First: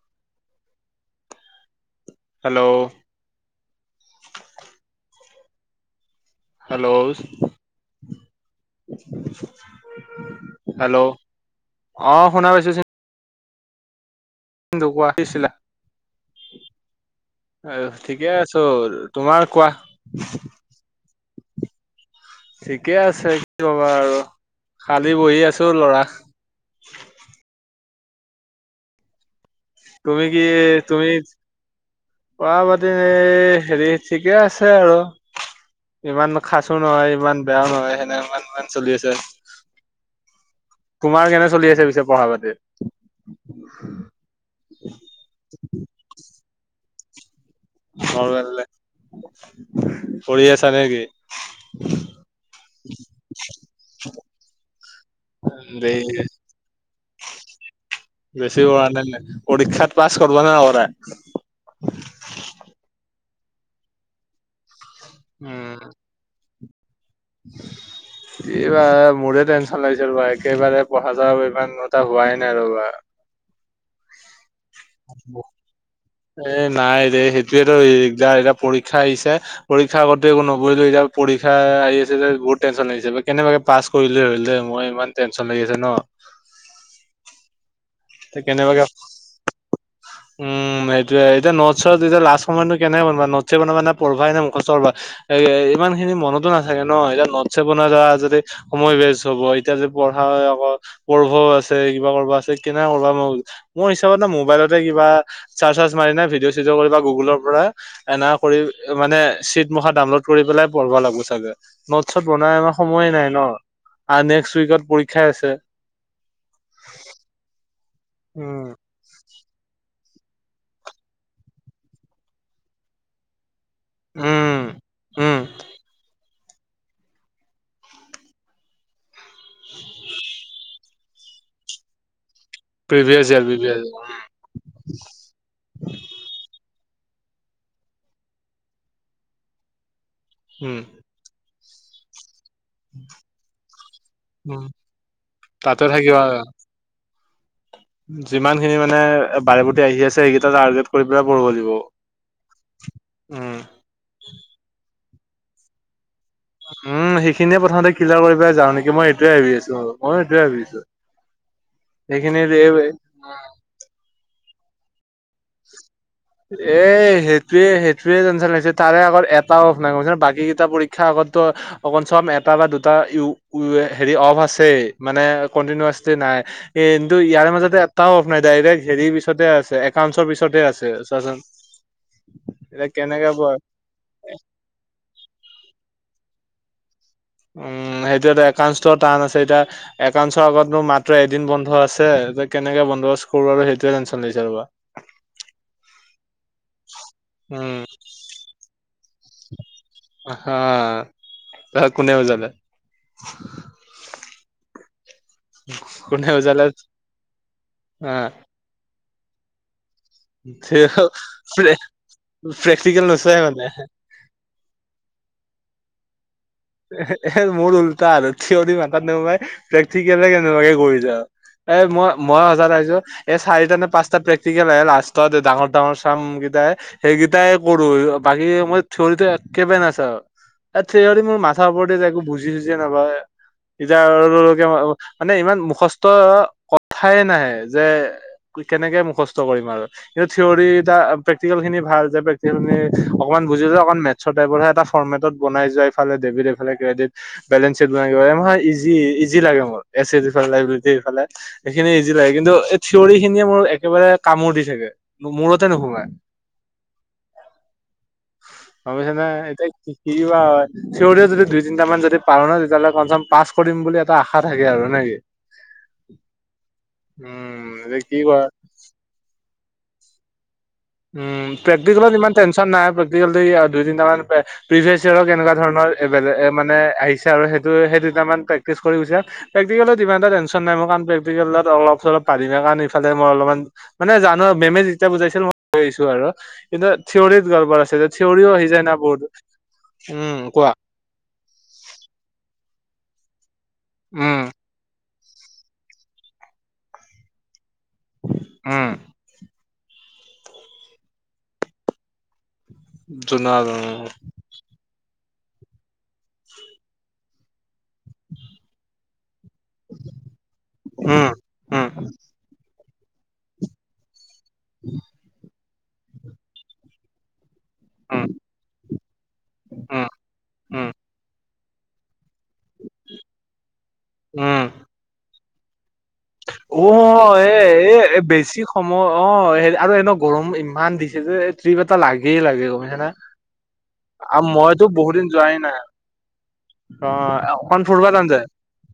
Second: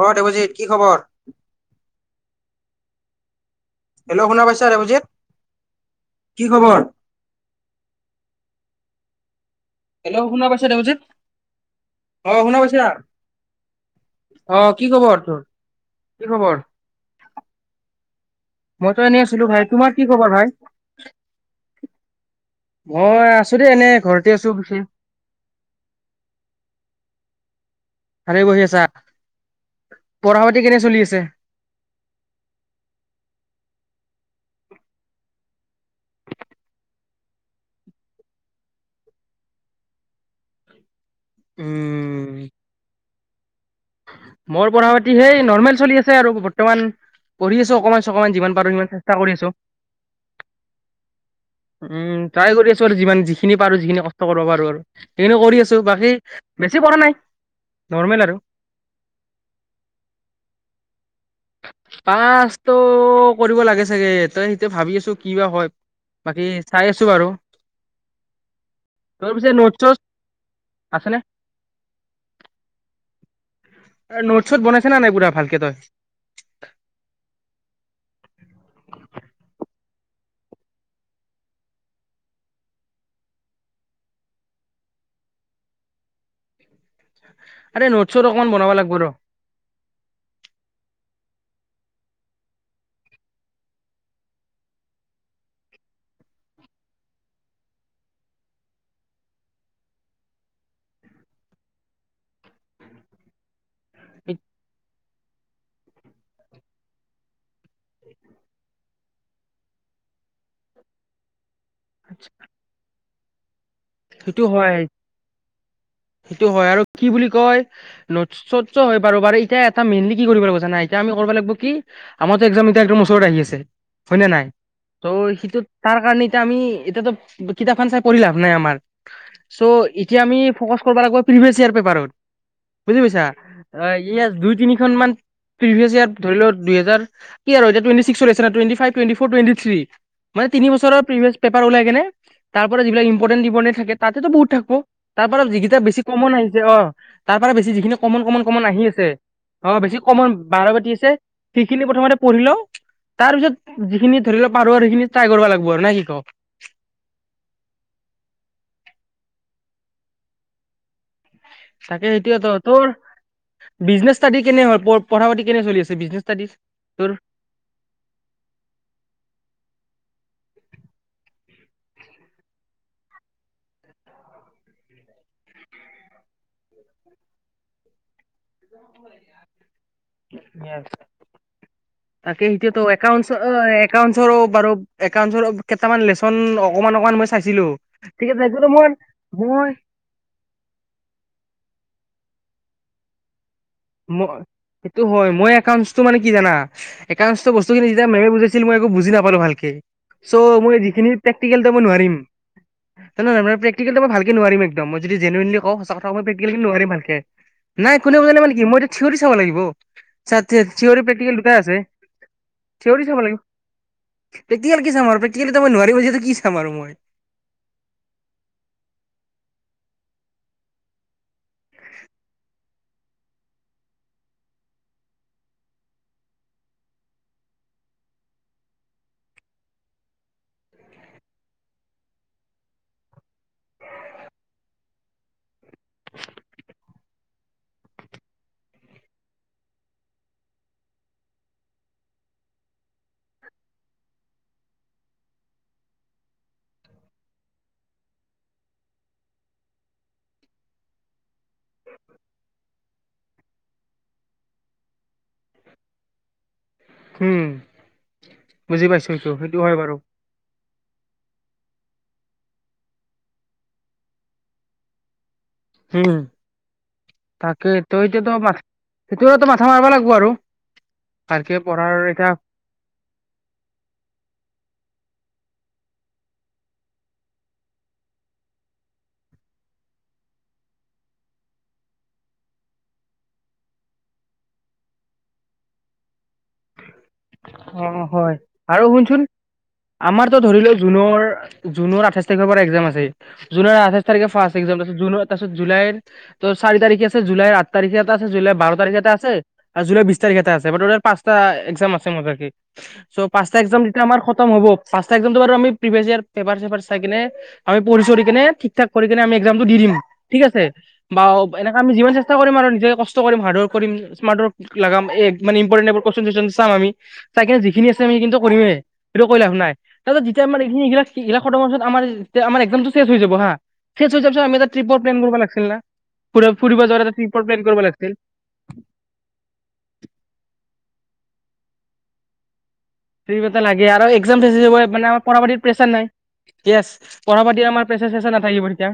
অ দেৱজিৎ, কি খবৰ? Hello. Hello শুনা পাইছা দেৱজিৎ? হেল্ল'। নি নি্চ [inaudible] হেল্ল' শুনা পাইছা দেৱজিৎ, অ শুনা পাইছা? অ কি চিন্তু কোৱা খবৰ তোৰ, দিছিলা কি খবৰ? ঠিকে আছো মইতো এনেই তোমাৰ আছিলো ভাই। কোৱা, তোমাৰ কি খবৰ ভাই? ঠিকে মই আছে আছো কি দেই এনে কবা আৰু ঘৰতে আছো পিছে। খালী বহি আছো লৰা সাৰে বহি আছা। তুমি পঢ়া কি পাতি কেনে চলি তুমি, আছে? পঢ়াপাতি হেৰি ঠিকে আছে আৰু, ইমান খাচো নহয় ইমান বেয়াও নহয় সেনে ইমান ইমান চলি আছে। তোমাৰ কেনে চলি আছে পিছে পঢ়া উম পাতি? উ। মোৰ [inaudible] পঢ়া পাতি সেই নৰ্মেল চলি আছে আৰু বৰ্তমান। উম। পঢ়ি আছো অকমান চকমান নৰ্মেল যিমান পাৰো সিমান চেষ্টা কৰি আছো, পঢ়ি আছা নেকি উম ট্ৰাই কৰি আছো আৰু যিমান যিখিনি পাৰো যিখিনি কষ্ট কৰিব পাৰো আৰু। সেইটো কৰি আছো দেই বাকী, বেছি কৰা নাই নৰ্মেল আৰু। বেছি পঢ়া নাই নে? পৰীক্ষাত পাছ কৰা না নকৰা? পাছটো কৰিব লাগে চাগে, তই? এতিয়া ভাবি আছো কি বা হয় উম বাকী চাই আছো বাৰু এইবাৰ তোৰ মোৰে পিছে নোট টেনচন চোট লাগিছে ৰ'বা একেবাৰে আছে পঢ়া নে চৰা ইমান এটা হোৱাই নাই ৰ'বা। নোট ছোট বনাইছ না নাই পুৰা ভালকে তই? এ নাই দে সেইটোয়ে তো দিগদাৰ এতিয়া পৰীক্ষা আহিছে। পৰীক্ষা আগতো একো নপঢ়িলো এতিয়া পৰীক্ষা আহি আছে যে বহুত টেনচন লাগিছে বা কেনেবাকে পাছ কৰিলো হ'ল দে মই ইমান টেনশ্যন লাগি আছে ন। আ। [inaudible] আৰে নোটছত অকণমান বনাব কেনেবাকে লাগিব ৰ। ত এতিয়া নটছ চটছ এতিয়া লাষ্ট সময়তনো কেনেকে বনাবা নটচছে বনাবা নে পঢ়বাই নে মুখস্থ কৰিবা, এ ইমান খিনি মনতো নাথাকে ন এতিয়া নটছে বনাই যোৱা যদি সময় ৱেষ্ট হব। এতিয়া যদি পঢ়া আকৌ পঢ়ভও আছে কিবা কৰিব আছে। ন ওলাম [inaudible] মোৰ হিচাপত ন মোবাইলতে কিবা চাৰ্চ চাৰ্চ মাৰি নাই ভিডিঅ' চিডিঅ' কৰিব গুগুলৰ পৰা এনা কৰি মানে চিট মুখা ডাউনলোড কৰি পেলাই পঢ়ব লাগিব চাগে। নট চট বনাই আমাৰ সময়ে নাই। ন। আৰু সেইটো নেক্সট হয়, উইকত পৰীক্ষাই আছে সেইটো হয় আৰু কি বুলি কয়। নটছ উম চটছ হৈ বাৰু এতিয়া এটা মেইনলি। কি কৰিব লাগব্ জানা নাই এতিয়া আমি কৰিব লাগিব কি আমাৰো একজাম এতিয়া একদম ওচৰত আহি আছে। হয় নে নাই? উম ত' উম সেইটো তাৰ কাৰণে। এতিয়া আমি এতিয়াতো কিতাপখন চাই পঢ়ি লাভ নাই আমাৰ। চ' এতিয়া আমি ফকাচ কৰবা লাগব্। প্ৰিভিয়ছ ইয়াৰ পেপাৰত। বুজি পাইছা? প্ৰিভিয়াছ ইয়াৰ প্ৰিভিয়াছ ইয়াৰ ইয়াত দুই তিনিখন মান প্ৰিভিয়াছ ইয়াৰ ধৰি লও দুহেজাৰ। কি আৰু এতিয়া টুৱেনটি চিক্স চলি আছে না twenty five, twenty four twenty three. মানে তিনি উম বছৰৰ প্ৰভিয়েছ। পেপাৰ ওলাই গেনে। তাৰ পৰা যিবিলাক ইম্পৰ্টেণ্ দিবনে। থাকে তাতেতো বহুত উম থাকো তাৰ পৰাৰা যিকেইটা তাতে বেছি থাকিবা কমন আহিছে অ তাৰ বেছি যিখিনি কমন কমন যিমান কমন খিনি আহি মানে আছে বাৰে অ প্ৰতি বেছি আহি আছে কমন সেইকেইটা বাৰ টাৰ্গেট বটি কৰি আছে পেলাই পঢ়িব লাগিব। সেইখিনি প্ৰথমতে পঢ়ি ল তাৰ পিছত উম, যিখিনি ধৰি ল পাৰ সেইখিনি ট্ৰাই কৰিব লাগিব আৰু ন শিকক উম সেইখিনিয়ে প্ৰথমতে ক্লিয়াৰ কৰিব পাই যাওঁ নেকি মই এইটোৱে ভাবি আছো ময়ো সেইটোয়ে ভাবি আছো চাগে সেইটোয় ত তোৰ বিজনেচ দি কেনে হয় এ সেইটোৱে সেইটোয়ে টেনশন লাগিছে তাৰে আমাৰ এটাও নাই কছে বাকী পৰীক্ষা আগতো অকন চব এটা বা দুটা হেৰি অফ আছে মানে কন্টিনাচলি নাই কিন্তু ইয়াৰ মাজতে এটাও অফ নাই ডাইৰেক্ট হেৰি পিছতে আছে একাউন্টছৰ পিছতে আছে চোৱাচোন। তাকে এনকেকে এতিয়া কেনেকে পোৱা ঐকৃএতিয়াউ কেইটামান লচন অকমান অকমান মই চাইছিলো একাউণ্টনো সেইটো ঠিক এটা আছে কিন্তু মই একাউণ্টৰ টান আছে এতিয়া মই একাউণ্টৰ আগত মোৰ মাত্ৰ এদিন বন্ধ আছে কেনেকে বন্দবস্ত কৰো আৰু সেই মোক সেইটো হয় মই তোক মানে কি জানা একাউণ্টৰ বস্তু উম খিনি যেতিয়া মেমে বুজাইছিল মই একো বুজি নাপালো ভালকে চ' হা মই যিখিনি প্ৰেক্টিকেল দে নোৱাৰিম কোনে বুজালে জান প্ৰকতিকেল মই ভালকে নোৱাৰিম কমত যদি জেনেওন কওঁ সঁচা কথাই কোনে প্ৰেক্টিকেল বুজালে নোৱাৰিম ভালকে নাই হা কোনেলে মানে মই এতিয়া থিয়ৰি চাব লাগিব থিয়ৰি প্ৰেক্টিকেল দুটাই আছে থিয়ৰি প্ৰেক্টিকেল চাব নোচোৱাই লাগিব মানে। প্ৰেক্টিকেল কি চাম আৰু প্ৰেক্টিকেল মই নোৱাৰিব [unintelligible] মোৰ উল্টা আৰু থিয়ৰি মাথাত নোসোমায় প্ৰেক্টিকেল কেনেকুৱাকে কৰিছা এ মই মই সজাত আহছো এই চাৰিটা নে পাঁচটা প্ৰেক্টিকেল আহে লাষ্টত ডাঙৰ ডাঙৰ চাম কেইটা সেইকেইটাই কৰো বাকী মই থিয়ৰি একেবে নাচাওঁ আৰু এ থিয়ৰি মোৰ মা মাথাবোৰতে যায় একো বুজি চুজি নাপাওয়ে [inaudible] মানে ইমান মুখস্থ কথাই নাহে যে কেনেকে মুখস্থ কৰিম আৰু কিন্তু থিয়ৰ এটা প্ৰেক্টিকেল খিনি ভাল যে প্ৰেক্টিকেল খিনি অকমান বুজিলে অক মেথছৰ টাইপৰহে এটা ফৰ্মেটত বনাই যোৱাফালে ডেবিট এইফালে ক্ৰেডিট বেলেঞ্চ চিট বনাই কিবা এটা ইজি লাগে মোৰ এলেবিলিটফালে খিনি ইজি লাগে কিন্তু এই থিয়ৰৰি খিনিয়ে মোৰ একেবাৰে কামোৰ দি থাকে, মূৰতে নুসোমায়। হুম বুজি পাইছো অৱশ্যে ন এইটো সেইটো এতিয়া হয় কি বাৰু কিবা থিয়ৰিও যদি দুই তিনিটা মান যদি পাৰো নহয় তেতিয়াহ'লে কমচ পাছ কৰিম বুলি এটা আশা থাকে আৰু নেকি উম তাকে উম, তই কি এতিয়া কৰা মাস্কা, সেইটোৱে টো মাস্কা মাথা মাৰিব লাগিব আৰু উ ভালকে পঢ়াৰ প্ৰেক্টিকেলত এতিয়া ইমান টেনচন নাই দুই তিনিটা মান প্ৰিভিয়াছাৰ এনেকুৱা বেলেগ ধৰণৰ মানে আহিছে আৰু সেইটো সেই দুটান প্ৰেক্টিছ কৰি প্ৰেক্টিকেলত ইমান এটা টেনন নাই মোৰ কামটো প্ৰেক্টিকেলত অলপ চলপ পাৰিমে ইফালে মই অলপমান মানে জানো মেমে যেতিয়া বুজাইছে নহয় কৈছো আৰু কিন্তু থিয়ৰিত গৰবৰ অ আছে যে হয় থিয়ৰিও আহি আৰু যায় না শুনচোন বহুত আমাৰতো উম, ধৰি কোৱা লও জুনৰ জুনৰ আঠাইশ তাৰিখৰ পৰা একজাম আছে [unintelligible] জুনৰ আঠাইছ তাৰিখে উম। ফাৰ্ষ্ট এক্সাম টো আছে জুনত তাৰপিছত জুলাইৰ ত' চাৰি তাৰিখে আছে জুলাইৰ আঠ তাৰিখেটা আছে জুলাই বাৰ উম, তাৰিখেটা আছে আৰু জুলাই বিশ বিশ তাৰিখে এটা আছে মুঠতে পাঁচটা এক্সাম আ [inaudible] চ' পাঁচটা জোনাল এক্সাম যেতিয়া আমাৰ উম, খতম হ'ব পাঁচটা এক্সাম বাৰু আ প্ৰিভিয়ছ আৰু পেপাৰ চেপাৰ চাই কেনে আমি পঢ়ি চঢ়ি কিনে ঠিক ঠাক কৰি কিনে আমি এক এক্সামটো দি দিম ঠিক আছে বা ও এনেকা উম, আমি দিবো উম, চেষ্টা কৰিম আৰু নিজে কষ্ট কষ্ট কৰিম হাৰ্ডৱৰক কৰিম স্মাৰ্ট ওৱক লগাগাম এক মান ইম কৰিলে এই বোৰ কোৱেচন চোৱেচন চাম আমি তাকে জি যি আছে আমি উম, সেইখিনি কৰিমেই সেইটো কৈ লাভ নাই উম, তাৰপাছ যেতিয়া মানে আমাৰ সি উম, এইবিলাক সেইবিলাক ফটমছত আমাৰ তেতিয়া আমাৰ এক্সামটো শেষ হৈ যাব হা শেষ হৈ যোৱাৰ পাছত আমি উম। ট্ৰিপৰ প্লেন কৰিব লাগছে [unintelligible] অ এ লাগিছিল এ বেছি সময় অ হে আৰু এনে গৰম ইমান দি দিছে যে ট্ৰিপ এটা লাগেই লাগে অ মানে ট্ৰিপ এটা লাগে আৰু এক্সাম আ শেষ হৈ যাব মইতো মানে বহু আমাৰ দিন পঢ়া যোৱাই পাতিত নাই প্ৰেছাৰ য়েছ অ পঢ়া পাতি অকখন আমাৰ ফুৰিব প্ৰেচাৰ যন চেচাৰ যায় নাথাকিব তেতিয়া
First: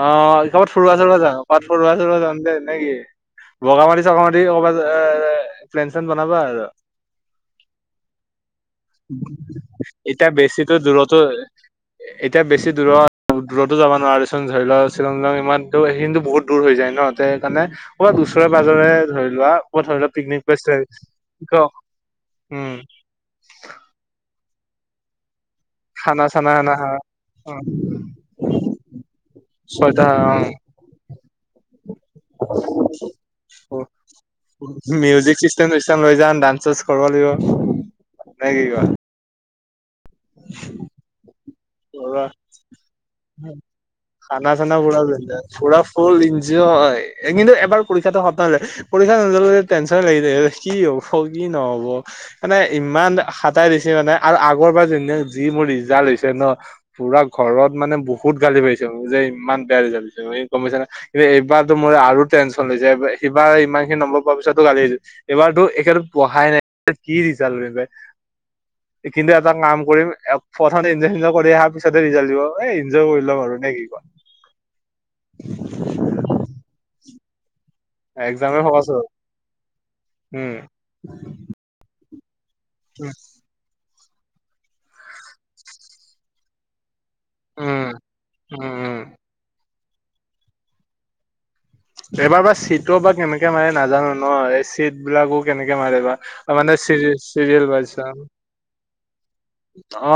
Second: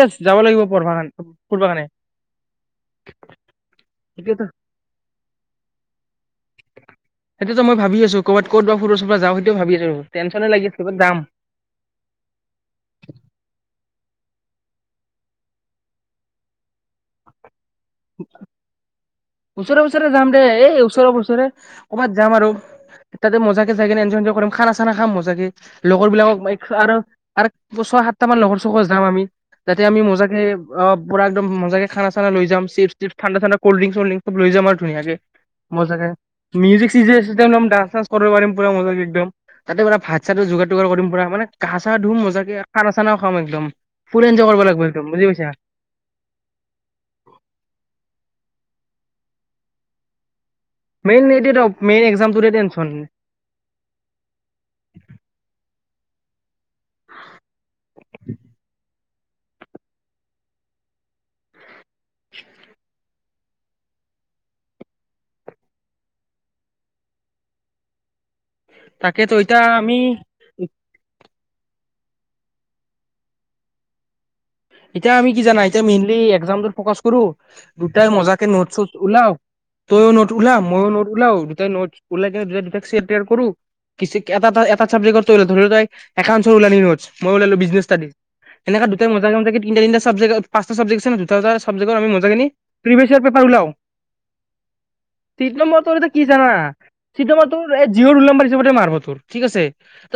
অ‌ যাব লাগিব সিহঁত পঢ়বা ফুৰবা কাৰণে চুৰবা যায় ক'ত কাৰণে ফুৰবা চুৰবা যাম যদে নে কি বগামাটি চগামাটি সেইটোৱেতো কবাত অ অ প্লন। সেইটোতো মই ভাবি আছো কৰ'বাত ক'ত বা। ফুৰব চুৰব যাওঁ সেইটোৱে ভাবি আছো এতিয়া টেনচনে বেছি লাগি আছে ক'ৰবাত যাম দূৰতো এতিয়া বেছি দূৰত দূৰতো যাবা। নোৱাৰিচোন ধৰি লওক শ্বিলং ইলং ইমানতো সখিনো বহুত দূৰ হৈ যায় নহ ত সেইকাৰণে কৰবাত উচৰে পাজৰে ধৰি লোৱা ওচৰে ক'ৰবাত ধৰি পওচৰে লোৱা যাম পিকনিক দে প্লেচ এই ওচৰেৰে পওজৰে ক'ৰবাত যাম আৰু উম ইতে মজা চাগে এ কৰিম খান চানা খাম চাগে লগৰ খানা বিলাকক চানা না অ আৰু ছয় সাতটা মান লগৰ চকৰ যাম আমি যাতে আমি ছয়টা মজাকে অ পুৰা একমজাকে খানা চানা লৈ যাম চিপছ চিপ ঠাণ্ডা ঠাণ্ডা কল্ড অ ড্ৰিংক চলড্ৰিংক। সব লৈ যাম আৰু ধুনীয়াকে মিউজিক চিষ্টেম চিষ্টেম মজাকে লৈ যাম ডান্স চান্স মিউজিক কৰিব চিউজিক লাগিব চিষ্টেম ডান্স চান্স কৰিব নে পাৰম কি পুৰা মজাকে একদম। তাতে পুৰা ভাত চাতটো যোগাৰ যোগাৰ কৰি পুৰা মানে। গা চা ধুম ৰোৱা মজাকে খানা চানাও খাম একদম। ফুল এনজয় খানা কৰিব চানা লাগিব পুৰা একদম বুজি বিন্দাছ পাইছা। পুৰা ফুল ইঞ্জয় কিন্তু এবাৰ পৰীক্ষাটো সমাপ্ত হলে পৰীক্ষা নোযোৱা লৈকে টেনচনে লাগি যাই হৈ কি মেইন হ'ব কি এইটোৱেতো নহ'ব মেইন এক্সামটোৰে মানে টেনচন ইমান হাতাই দিছে মানে আৰু আগৰ পৰা যেন যি মোৰ। ৰিজাল্ট দিছে ন',? পুৰা ঘৰত মানে বহুত গালি পাৰিছে যে', ইমান বেয়া ৰিজাল্ট পাইছে গম পাইছাঁ নে ', নাই কিন্তু এইবাৰতো মোৰ আৰু টেনশ্যন লৈছে এইবাৰ হিবাৰ ইমান খিনি নম্বৰ পোৱাৰ পিছতো গালি আহিছে, এইবাৰতো একখেত পঢ়াই নাই কি ৰিজাল্ট পাই কিন্তু তাকেতো এটা এতিয়া কাম আমি কৰিম এক প্ৰথমতে, ছবে অহা পিছতে ৰিজাল্ট দিব এই ইনজয় কৰি লও নে', কি কয়? এতিয়া আমি কি', জানা, এতিয়া মেইনলি একজামটোত ফকাচ কৰোঁ, দুটাই মজা কে এক্সামে ফকাচ নোট-চোট হ'ব। ওলাও, তইও নট ওলা, উম, মইয়ো নট ওলাও তই নটচ, উম, [unintelligible] [unintelligible] এটা', -এটা, 'চাবজেকটত ধৰিল তই একাউঞ্চৰ ওলালি নটচ, মই ওলালো বিজনেচ উম, ষ্টাডি, উম, এনেকা উম, দুটা মজাকে-মজাকে তিনটা-তিনটা চাবজেক্টচত পচটা চাবজেক্ট অ', দুটা- দুটা আছে। এইবাৰ বা চিটৰ বা কেনেকে মাৰে নাজানো ন এই চিট বিলাকো কেনেকে মাৰে বা অ, মানে চিৰি চিৰিয়েল ৱাইজ অ,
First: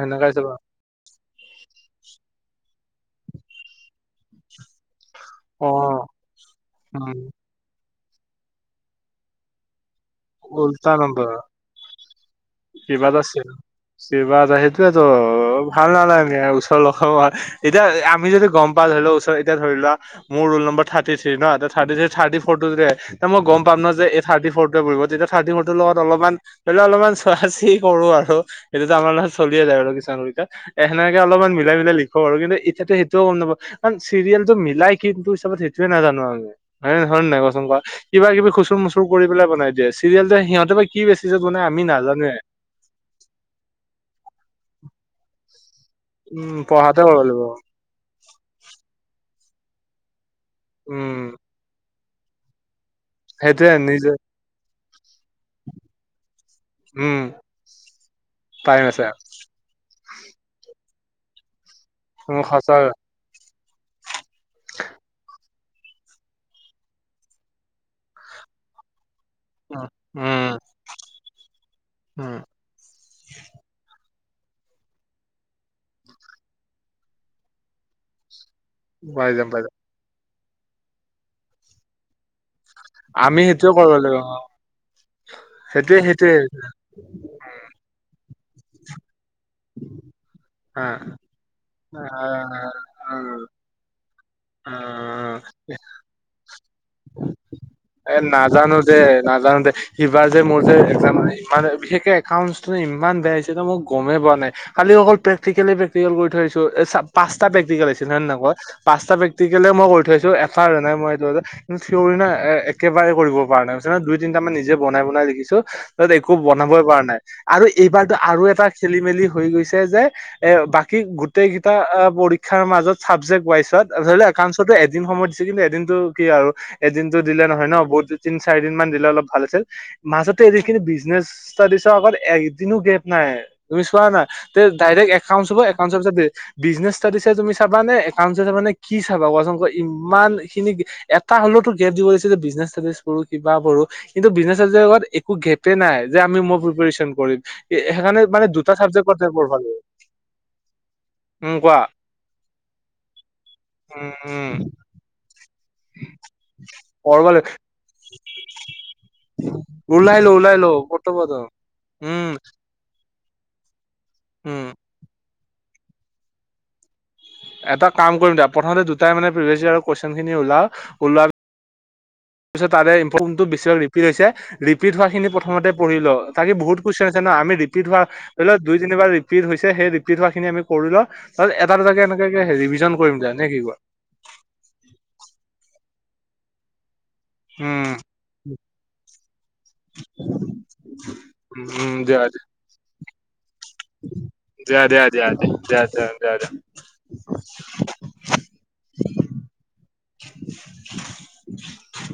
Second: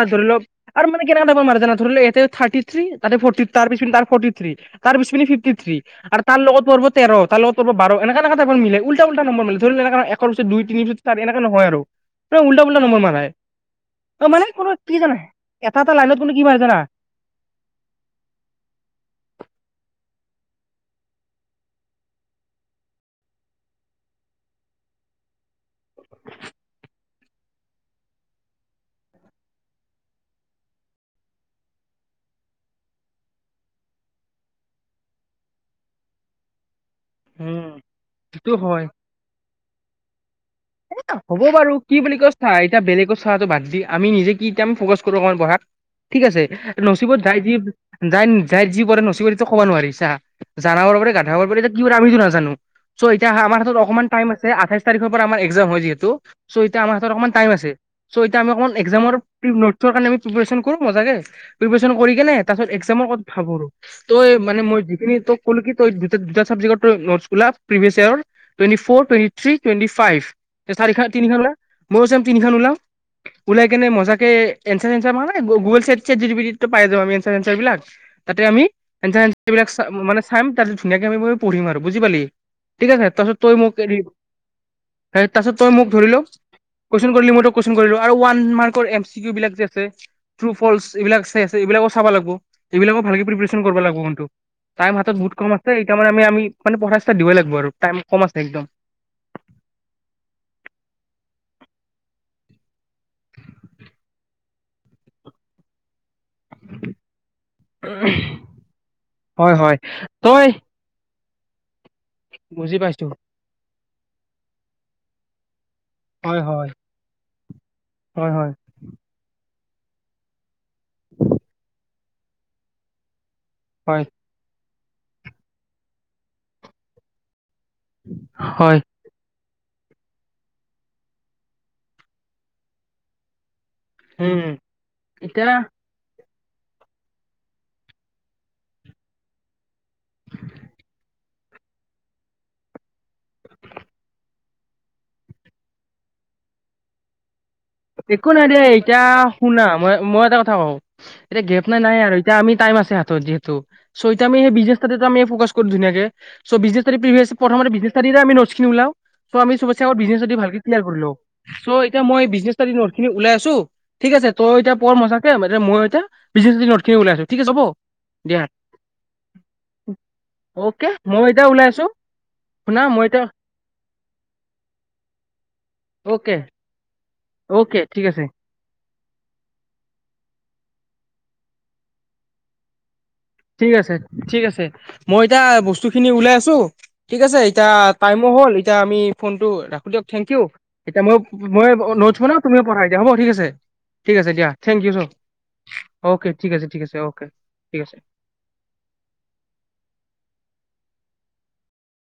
সেনেকাই চাবা কেনেকা টাইপৰ মাৰে জানা ধৰি লোৱা, এতেণ্ড থাৰতি থ্ৰী তাতে ফৰ্টি, তাৰ পিছত তাৰ ফৰ্টি থ্ৰী তাৰপিছত, অ, ফিফটি-থ্ৰী আৰু তাৰ লগত পৰ্ব তেৰ, উম, তাৰ লগত পৰ্ব বাৰ, এনেকা-এনেকা টাইপৰ মিলে উলটা-পুল্টা নম্বৰ মিলে ধৰি, একৰ পিছত দুই তিনি উল্টা পিছত চাৰি এনেকা নম্বৰৰ নহয় আৰু পুৰা উল্টা উল্টা নম্বৰ কিবাত মাৰাই আছিল, অ মানে চেবাত কোনো কি সেইটোয়েতো জানা এটা ভাল এটা লাইনত কোনো নালাগে কি মাৰে জানা ওচৰৰ এতিয়া আমি যদি, গম পাল ধৰি লোৱা ওচৰ এতিয়া ধৰি লোৱা, মোৰ ৰুল নম্বৰ থাৰ্টি থ্ৰী, ন', ত', থাৰ্টি ফৰ্টো যদি মই গম পাম ন', যে, এই থাৰ্টি ফৰ্টোৱে পৰিব। যেতিয়া থাৰ্টি ফৰ্টোৰ লগত অলপমান ধৰি লোৱা অলপমান চোৱা-চি কৰো আৰু সেইটোতো আমাৰ লগত চলিয়ে যায়, আৰু কিছুমানৰ ক্ষেত্ৰত এ, সেনেকে অলপমান মিলাই-মিলাই লিখো আৰু কিন্তু এতিয়াটো সেইটোযও গম নাপাও, কাৰন চিৰিয়েলটো মিলাই কিন্তু হিচাপত সেইটোয়ে নাজানো। হয়, ন, হয়', নাই উম কোৱাচোন-কোৱা, কিবা-কিবি সেইটো হয় খুচুৰ-মুচুৰ কৰি পেলাই বনাই দিয়া হৈছে। [inaudible] এ, হ'ব বাৰু কি বুলি কয় চা, এতিয়া বেলেগক চাৱাটো বাদ দি, আমি নিজে কি, এতিয়া আমি ফকাচ কৰো অকণমান পঢ়াত ঠিক আছে, উম, পঢ়াতে কৰিব নচীবত যাই লাগিব। যি, যাই, যাই যি, পৰে নচীবত সিটো ক'ব নোৱাৰি চা জানা হব পাৰে, উম, গাধাও হব পাৰে, এতিয়া কি আমিতো নাজানো। চ, এতিয়া হা, আমাৰ সেইটোয়ে হাতত অকণমান নিজে টাইম আছে আঠাইচ তাৰিখৰ পৰা আমাৰ একজাম হয় যিহেতু চ, এতিয়া আমাৰ হাতত উম, অকনমান টাইম আছে, চ, এতিয়া আমি টাইম আছে। একজামৰ নটচৰ কাৰণে আমি প্ৰিপাৰেচন কৰো। মজাগে। প্ৰিপাৰেচন কৰি কিনে, উম, তাৰ পিছত সঁচা একজামৰ কত ভাব আৰু তই মানে মই যিখিনি তোক কল কি তই দুটা চাবজেক্ট তই নটছবিলাক প্ৰিভিয়াছ ইয়াৰ টুৱেন্টি ফৌৰ টোৱে থ্ৰী টুৱেণ্টি উম, ফাইভ। উম, চাৰিখন, তিনিখন ওলাই, মইয়ো চাও উম, তিনিখন ওলাও, ওলাই কিনে মজা এই এঞ্চাৰ এঞ্চাৰ মই মানে গো Google, chat chat G P টিতে পাই যাও আমি এঞ্চাৰ চেঞ্চাৰ বিলাক তাতে আমি এঞ্চাৰ পাই যাম, পাই এইবিলাক যাম। চা মানে চাম তাৰ পাছত ধুনীয়াকে আমি পঢ়িম আৰু বুজি পালি। ঠিক আছে আমি সেইটোৱে কৰিব লাগিব। তাৰপাছতে তই মোক সেইটোয়ে, ধৰি ল সেইটোয়ে কোৱেছন কৰিলি আৰু মই তোক কোৱেছন কৰিলোঁ আৰু ৱা উম [inaudible] এম চি কিও বিলাক যে ট্ৰু ফ্ৰলছ অ', এইবিলাক চাই আছে এইবিলাকো চাব লাগিব, অ', এইবিলাকো ভালকে প্ৰিপাৰেচন কৰিব লাগিব। কোনটো? অ', টাইম হাতত অ'। বহুত কম আছে এইকাৰণে আমি আমি মানে পঢ়া ষ্টাৰ্টত দিবই লাগিব আৰু টাইম এ কম আছে একদম। নাজানো যে নাজানো দে সিবাৰ যে মোৰ যে একাম মানে ইমান বিশেষকে একাউণ্টচটো ইমান বেয়া হৈছে মই গমেই পোৱা নাই খালি অকল প্ৰেক্টিকেলি কৰি থৈ আহিছো এ পাঁচটা প্ৰেটিকেল আহিছে জানা নাই, মই পাঁচটা হয় প্ৰেক্টিকেলে হয় মই কৰি থৈ আহিছোঁ তই এটাও এৰা নাই মই থিওৰি না বুজি পাইছো একেবাৰে কৰিব পৰা নাই দুই তিনটা মান নিজে বনাই বনাই লিখিছো। ত একো হয় হয় বনাবই পৰা নাই। আৰু এইবাৰতো হয় আৰু হয় এটা খেলি মেলি হৈ গৈছে যে এ বাকী গোটেই কেইটা পৰীক্ষাৰ মাজত চাবজেক্ট হয় [unintelligible] একাউণ্টছত যিকোনো এদিন সময় দিছে কিন্তু এদিনটো কি আৰু। এদিনতো দিলে নহ হয় ন বহুত তিনি চাৰি দিন হয় মান দিলে অলপ ভাল আছিল। মাজতে যিখিনি বিজনেছ ষ্টাদিছৰ আগত এদিনো গেপ নাই। তুমি চোৱা না উম তে ডাইৰেক্ট একাউনটচ এতিয়া একাউনটচৰ পিছত বিজনেছ ষ্টাডিছে তুমি চাবা নে একাউণ্টছে চাবা নে কি চাবা কোৱাচোন কোৱা। ইমান খিনি এ এটা হলে টো গেপ দিব ল দিছে যে বিজনেছ পঢ়ো কিবা পঢ়োঁ কিন্তু বিজনেছ ত একো গেপ এ নাই যে আমি প্ৰিপাৰেচন কৰিম। সেইকাৰণে একো নাই মানে দিয়া দুটা এতিয়া, চাবজেক্টতে পঢ়বা শুনা লাগে মই মই এটা কথা কওঁ এতিয়া উম গেপ কোৱা নাই‌ নাই আৰু এতিয়া আমি টাইম আছে হাতত যিহেতু উম এতিয়া উম আমি [unintelligible] ধুনীয়া কে, চ' বিজনেছ ষ্টাডি পঢ়বা [unintelligible] লাগে প্ৰথমতে আমি বিজনেছ ষ্টাডিৰে ন'টচ খিনি উলিয়াম, চ' আমি চবতকে আগত‌ ওলাই বিজনেছ ল ষ্টাডি ওলাই ভালকে ল ক্লিয়াৰ কৰি ক'ত লওঁ, চ' এতিয়া মই উম বিজনেছ খিনি ওলাই আছোঁ! ঠিক আছে তই উম এতিয়া পঢ় মজাকে মই এতিয়া বিজনেছ ষ্টাডিৰ ন'টচ এটা কাম কৰিম দিয়া, প্ৰথমতে দুটাই মানে প্ৰিভিয়াচ য়েৰৰ কোৱেছন খিনি ওলাওঁ অ'কে মই ওলোৱা এতিয়া ওলাই আছো পিছে শুনা তাৰেই মই এতিয়া ইম্পৰ্টেন্টটো পিছত ৰিপিট হৈছে ৰিপিট হোৱাখিনি প্ৰথমতে পঢ়ি লওঁ, অ'কে তাৰে বহুত জানো আমি অ'কে ৰিপিট হোৱা ঠিক আছে ধৰি ল দুই যোনি খিনিবা ৰিপিট হৈছে, সেই ৰিপিট হোৱা খিনি আমি কৰি লওঁ তাৰ পিছত এটা দুটা কে এনেকে এনেকে এনেকে ৰিভিজন কৰিম দিয়া নে কি ঠিক কোৱা আছে ঠিক আছে মই এতিয়া বস্তু বস্তু খিনি ওলাই আছো ঠিক আছে এতিয়া উম টাইমো হ'ল, এতিয়া আমি ফোনটো ৰাখো দিয়ক থেংক ইউ, এতিয়া মই মই উম ন'টচ দিয়া বনাওঁ তুমিও পঢ়া এতিয়া। দে হ'ব ঠিক আছে। ঠিক আছে দিয়া থেংক ইউ চ', দিয়া দিয়া দিয়া দিয়া দিয়া অকে দিয়া ঠিক আছে ঠিক আছে ঠিক আছে। [inaudible]